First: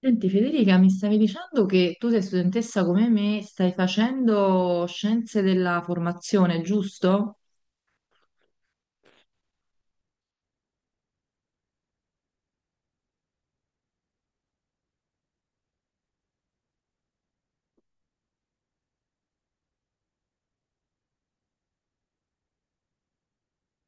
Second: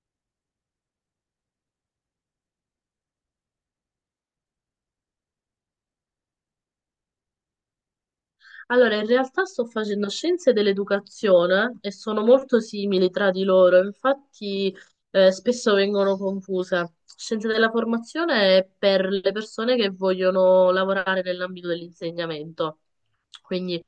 Senti Federica, mi stavi dicendo che tu sei studentessa come me, stai facendo scienze della formazione, giusto? Allora, in realtà sto facendo scienze dell'educazione e sono molto simili tra di loro, infatti spesso vengono confuse. Scienze della formazione è per le persone che vogliono lavorare nell'ambito dell'insegnamento. Quindi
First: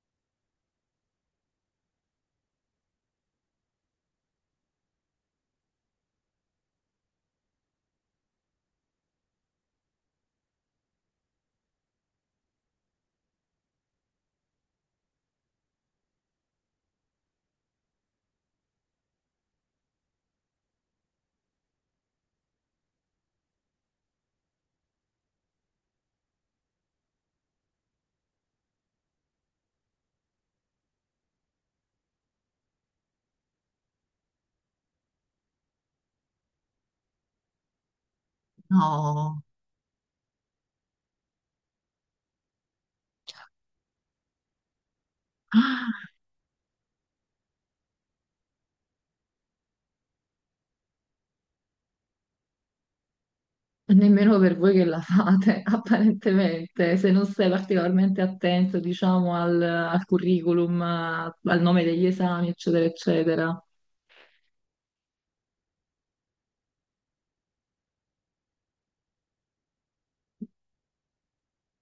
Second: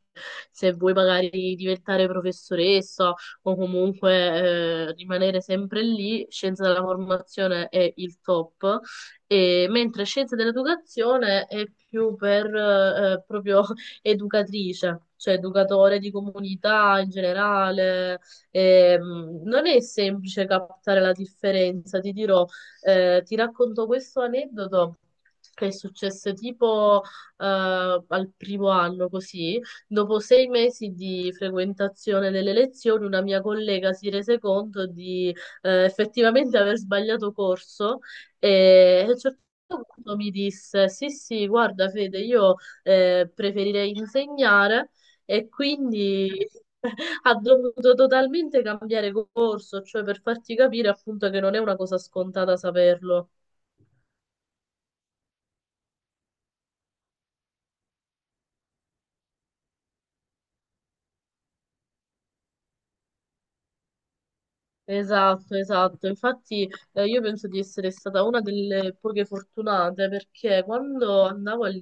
se vuoi magari diventare professoressa o comunque rimanere sempre lì, scienze della formazione è il top. E mentre scienze dell'educazione è più per proprio educatrice, cioè educatore di comunità in generale. Non è semplice captare la differenza, ti dirò, ti racconto questo aneddoto. Che è successo tipo al primo anno così, dopo 6 mesi di frequentazione delle lezioni, una mia collega si rese conto di effettivamente aver sbagliato corso e a un No. certo punto mi disse: sì, sì, guarda, Fede, io preferire insegnare e Ah, quindi ha dovuto totalmente cambiare corso, cioè per farti capire appunto che non è una cosa scontata saperlo. nemmeno per voi che la fate, apparentemente, se non sei particolarmente attento, diciamo, al curriculum, al nome degli esami, eccetera, eccetera. Esatto, esatto. Infatti, io penso di essere stata una delle poche fortunate perché quando andavo al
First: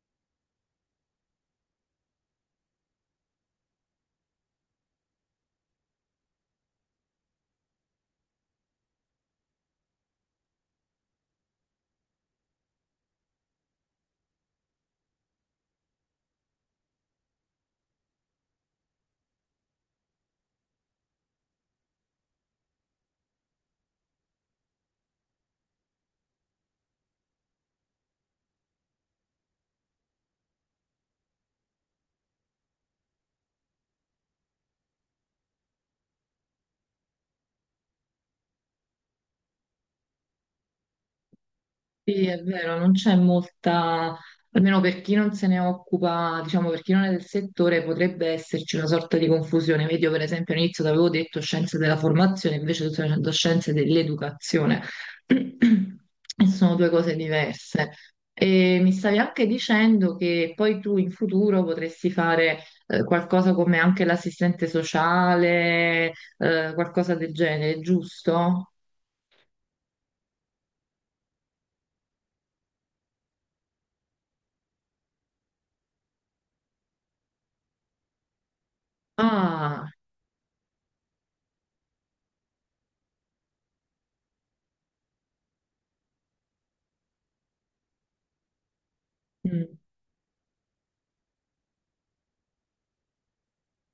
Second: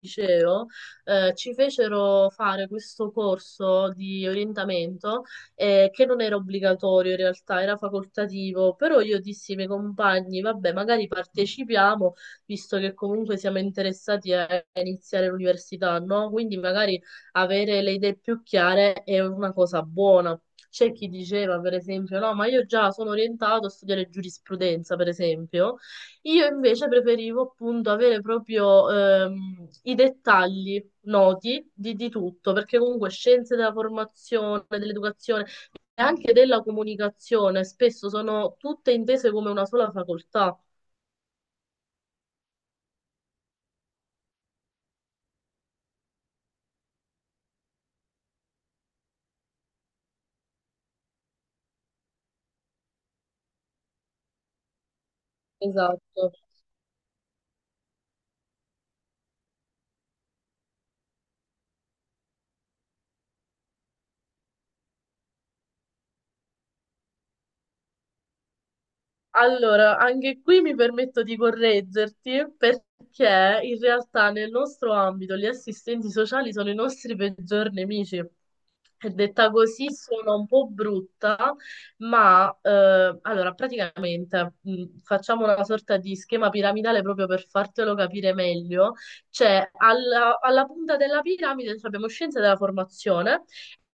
liceo, ci fecero fare questo corso di orientamento, che non era obbligatorio in realtà, era facoltativo, però io dissi ai miei compagni, vabbè, magari partecipiamo, visto che comunque siamo interessati a iniziare l'università, no? Quindi magari avere le idee più chiare è una cosa buona. C'è chi diceva, per esempio, no, ma io già sono orientato a studiare giurisprudenza, per esempio. Io invece preferivo appunto avere proprio i dettagli noti di tutto, perché comunque scienze della formazione, dell'educazione e anche della comunicazione spesso sono tutte intese come una sola facoltà. Sì, è vero, non c'è molta, almeno per chi non se ne occupa, diciamo per chi non è del settore, potrebbe esserci una sorta di confusione. Vedi, io per esempio all'inizio ti avevo detto scienze della formazione, invece tu stai facendo scienze dell'educazione. Esatto. E sono due cose diverse. E mi stavi anche dicendo che poi tu in futuro potresti fare qualcosa come anche l'assistente sociale, qualcosa del genere, giusto? Allora, anche qui mi permetto di correggerti perché in realtà nel nostro ambito gli assistenti sociali sono i nostri peggior nemici. E detta Ah. così sono un po' brutta, ma allora praticamente facciamo una sorta di schema piramidale proprio per fartelo capire meglio. Mm. Cioè, alla punta della piramide cioè, abbiamo scienze della formazione,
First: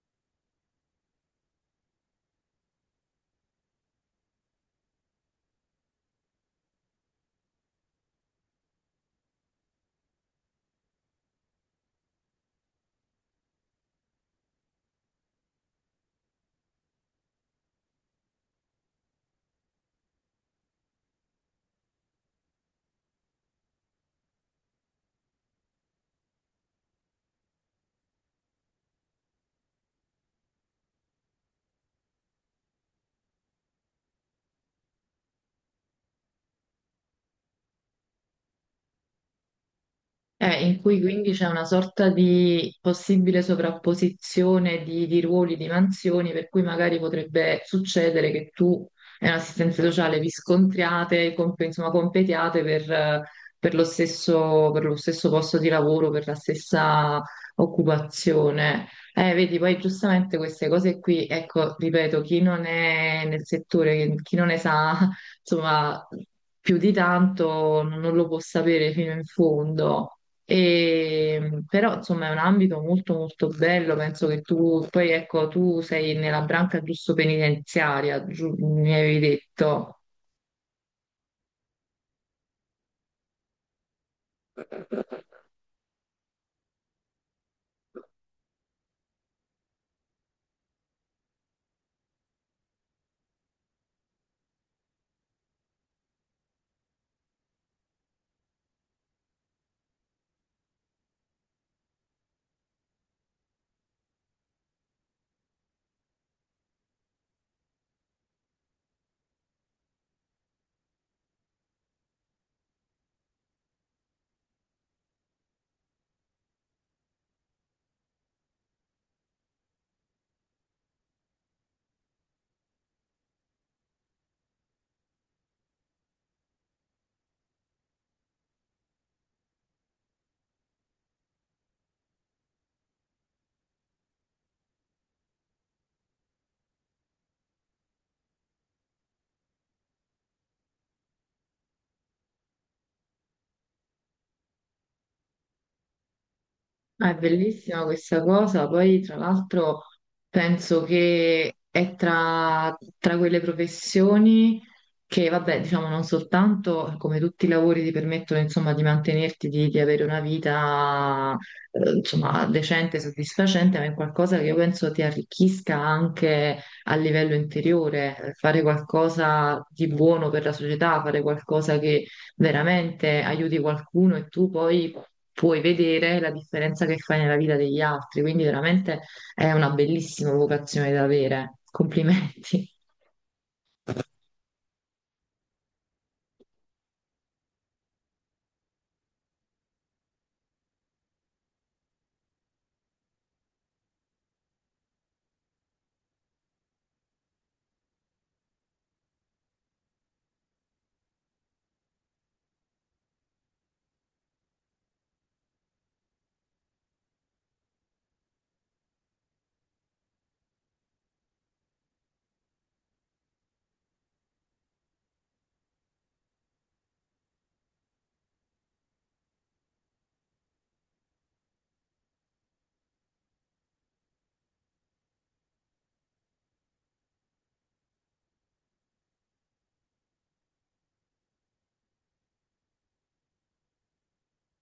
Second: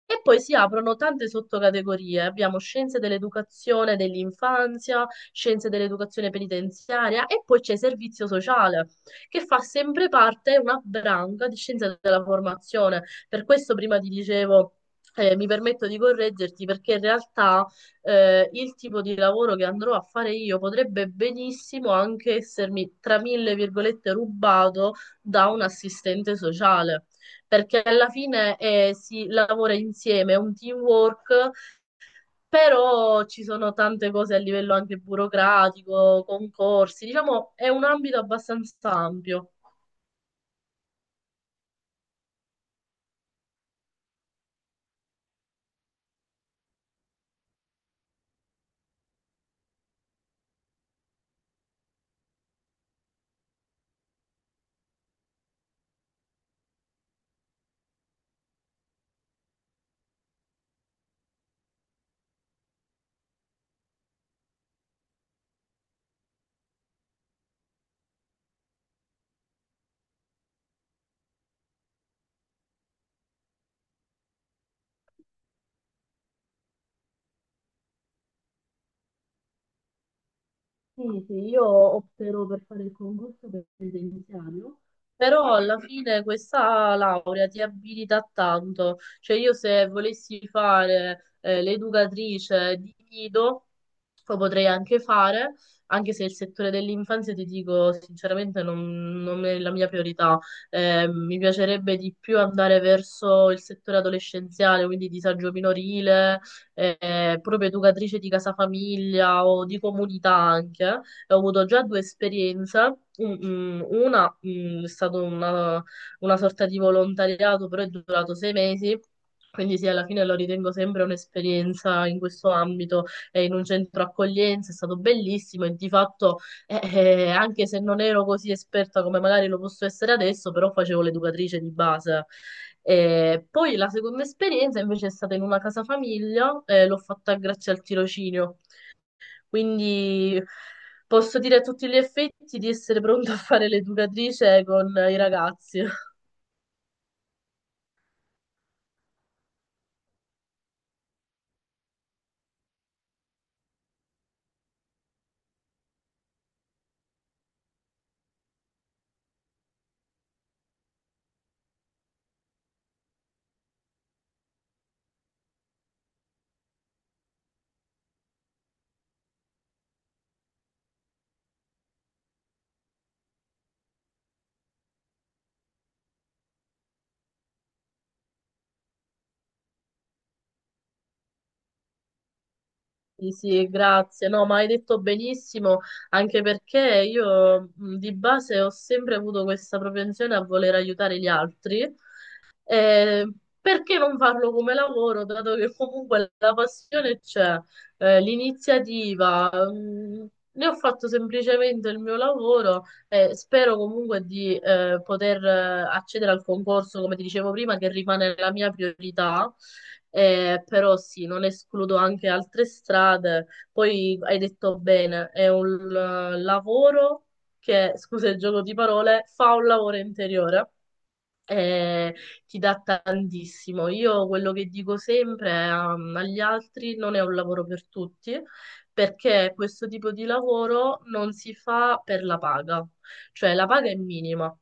e poi si aprono tante sottocategorie. Abbiamo scienze dell'educazione, dell'infanzia, scienze dell'educazione penitenziaria e poi c'è servizio sociale, che fa sempre parte una branca di scienze della formazione. Per questo prima ti dicevo. Mi permetto di correggerti perché in realtà il tipo di lavoro che andrò a fare io potrebbe benissimo anche essermi, tra mille virgolette, rubato da un assistente sociale, perché alla fine si lavora insieme, è un teamwork, però ci sono tante cose a livello anche burocratico, concorsi, diciamo è un ambito abbastanza ampio. In cui quindi c'è una sorta di possibile sovrapposizione di ruoli, di mansioni, per cui magari potrebbe succedere che tu e un'assistenza sociale vi scontriate, insomma, competiate per lo stesso posto di lavoro, per la stessa occupazione. Vedi, poi giustamente queste cose qui, ecco, ripeto, chi non è nel settore, chi non ne sa, insomma, più di tanto non lo può sapere fino in fondo. E però insomma è un ambito molto molto bello, penso che tu poi ecco tu sei nella branca giusto penitenziaria, mi avevi detto. Sì, sì, io opterò per fare il concorso per presenziario, però alla fine questa laurea ti abilita a tanto. Cioè io se volessi fare l'educatrice di nido, lo potrei anche fare, anche se il settore dell'infanzia ti dico sinceramente non è la mia priorità. Mi piacerebbe di più andare verso il settore adolescenziale, quindi disagio minorile proprio educatrice di casa famiglia o di comunità anche, e ho avuto già 2 esperienze. Una, è stata una sorta di volontariato, però è durato 6 mesi. Quindi sì, alla fine lo ritengo sempre un'esperienza in questo ambito e in un centro accoglienza, è stato bellissimo e di fatto anche se non ero così esperta come magari lo posso essere adesso, però facevo l'educatrice di base. Poi la seconda esperienza invece è stata in una casa famiglia, l'ho fatta grazie al tirocinio, quindi posso dire a tutti gli effetti di essere pronta a fare l'educatrice con i ragazzi. Ah, è bellissima questa cosa, poi tra l'altro penso che è tra quelle professioni che, vabbè, diciamo non soltanto come tutti i lavori ti permettono insomma di mantenerti, di avere una vita insomma decente, soddisfacente, ma è qualcosa che io penso ti arricchisca anche a livello interiore. Fare qualcosa di buono per la società, fare qualcosa che veramente aiuti qualcuno e tu poi puoi vedere la differenza che fai nella vita degli altri, quindi veramente è una bellissima vocazione da avere. Complimenti. Sì, sì, grazie. No, ma hai detto benissimo, anche perché io di base ho sempre avuto questa propensione a voler aiutare gli altri. Eh, perché non farlo come lavoro, dato che comunque la passione c'è, l'iniziativa, ne ho fatto semplicemente il mio lavoro e spero comunque di poter accedere al concorso, come ti dicevo prima, che rimane la mia priorità. Però sì, non escludo anche altre strade. Poi hai detto bene, è un lavoro che, scusa il gioco di parole, fa un lavoro interiore e ti dà tantissimo. Io quello che dico sempre agli altri non è un lavoro per tutti, perché questo tipo di lavoro non si fa per la paga, cioè la paga è minima,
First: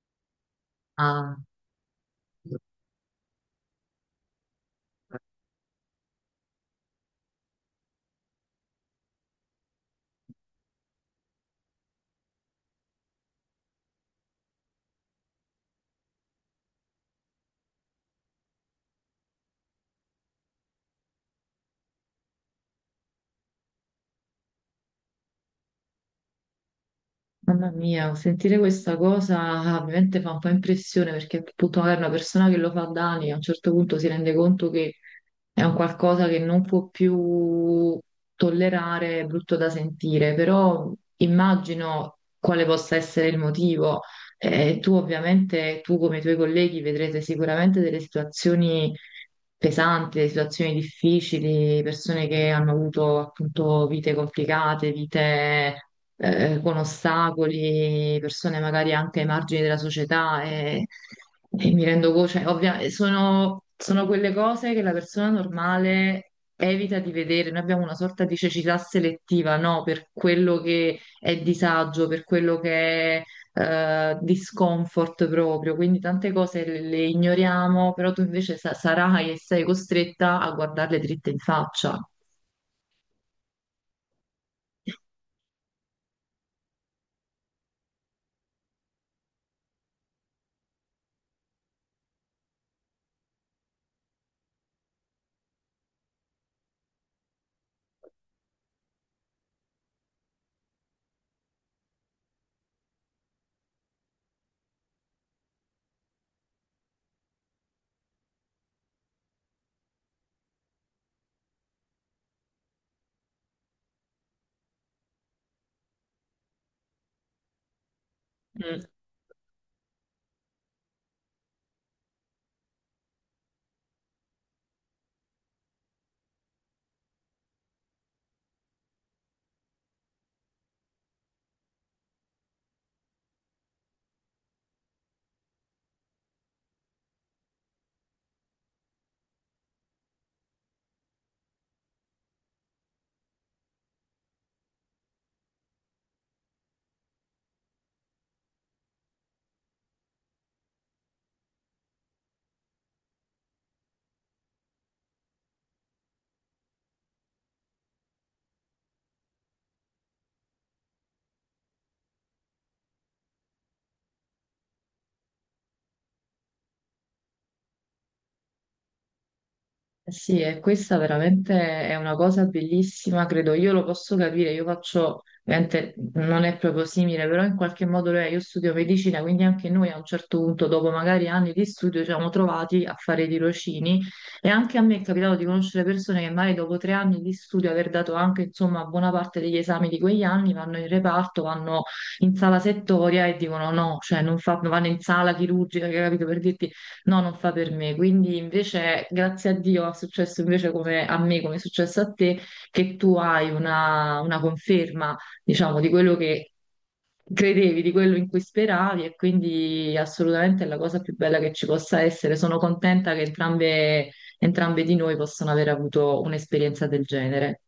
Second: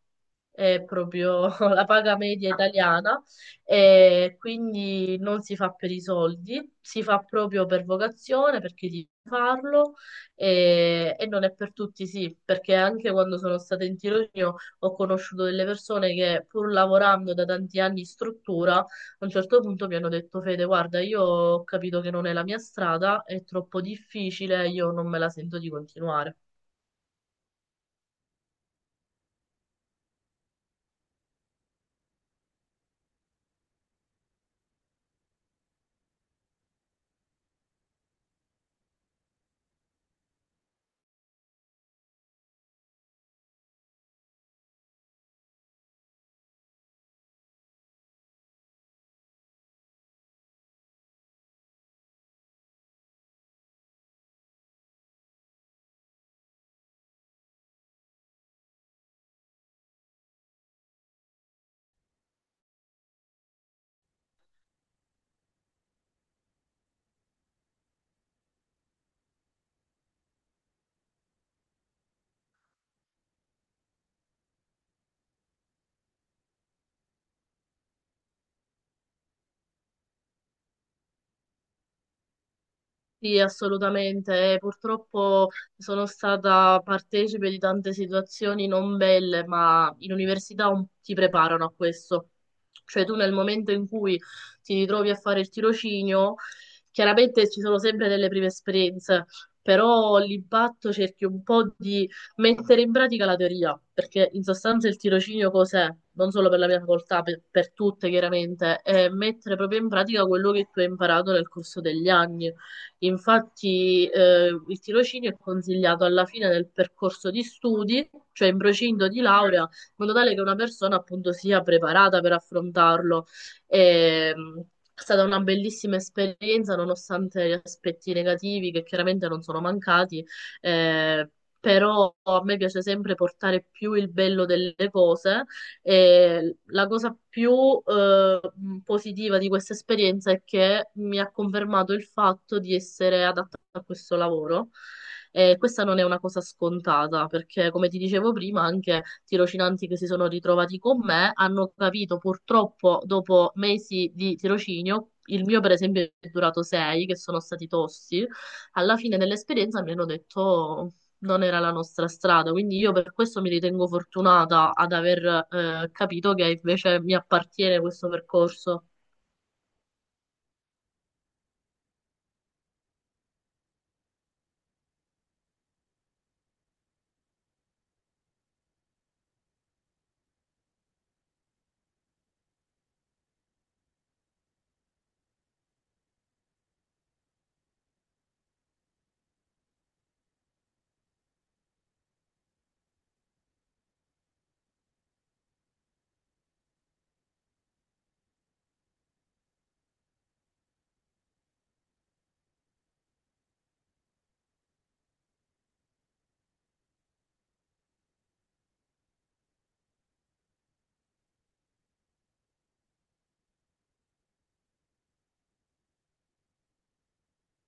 è Ah. proprio la paga media italiana, e quindi non si fa per i soldi, si fa proprio per vocazione, perché devi farlo e, non è per tutti, sì, perché anche quando sono stata in tirocinio ho conosciuto delle persone che pur lavorando da tanti anni in struttura, a un certo punto mi hanno detto: Fede, guarda, io ho capito che non è la mia strada, è troppo difficile, io non me la sento di continuare. Mamma mia, sentire questa cosa ovviamente fa un po' impressione perché appunto magari una persona che lo fa da anni a un certo punto si rende conto che è un qualcosa che non può più tollerare, è brutto da sentire, però immagino quale possa essere il motivo. Tu come i tuoi colleghi vedrete sicuramente delle situazioni pesanti, delle situazioni difficili, persone che hanno avuto appunto vite complicate, vite con ostacoli, persone magari anche ai margini della società e mi rendo conto, cioè, sono quelle cose che la persona normale evita di vedere. Noi abbiamo una sorta di cecità selettiva, no? Per quello che è disagio, per quello che è di scomfort proprio, quindi tante cose le ignoriamo, però tu invece sarai e sei costretta a guardarle dritte in faccia. Sì, assolutamente. Purtroppo sono stata partecipe di tante situazioni non belle, ma in università ti preparano a questo. Cioè tu nel momento in cui ti ritrovi a fare il tirocinio, chiaramente ci sono sempre delle prime esperienze, però l'impatto cerchi un po' di mettere in pratica la teoria, perché in sostanza il tirocinio cos'è? Non solo per la mia facoltà, per tutte chiaramente, è mettere proprio in pratica quello che tu hai imparato nel corso degli anni. Infatti, il tirocinio è consigliato alla fine del percorso di studi, cioè in Mm. procinto di laurea, in modo tale che una persona appunto sia preparata per affrontarlo. E, è stata una bellissima esperienza, nonostante gli aspetti negativi che chiaramente non sono mancati, eh, però a me piace sempre portare più il bello delle cose e la cosa più eh, positiva di questa esperienza è che mi ha confermato il fatto di essere adatta a questo lavoro. E questa non è una cosa scontata, perché come ti dicevo prima, anche tirocinanti che si sono ritrovati con me hanno capito purtroppo dopo mesi di tirocinio. Il mio, per esempio, è durato sei, che sono stati tosti. Alla fine dell'esperienza mi hanno detto: non era la nostra strada, quindi io per questo mi ritengo fortunata ad aver capito che invece mi appartiene questo percorso. Eh sì, e questa veramente è una cosa bellissima, credo. Io lo posso capire, io faccio, ovviamente non è proprio simile, però in qualche modo lo è. Io studio medicina, quindi anche noi a un certo punto, dopo magari anni di studio, ci siamo trovati a fare i tirocini e anche a me è capitato di conoscere persone che magari dopo 3 anni di studio, aver dato anche insomma buona parte degli esami di quegli anni, vanno in reparto, vanno in sala settoria e dicono no, cioè non fa- vanno in sala chirurgica, capito, per dirti no, non fa per me, quindi invece grazie a Dio è successo invece come a me, come è successo a te, che tu hai una conferma, diciamo, di quello che credevi, di quello in cui speravi e quindi assolutamente è la cosa più bella che ci possa essere. Sono contenta che entrambe, entrambe di noi possano aver avuto un'esperienza del genere.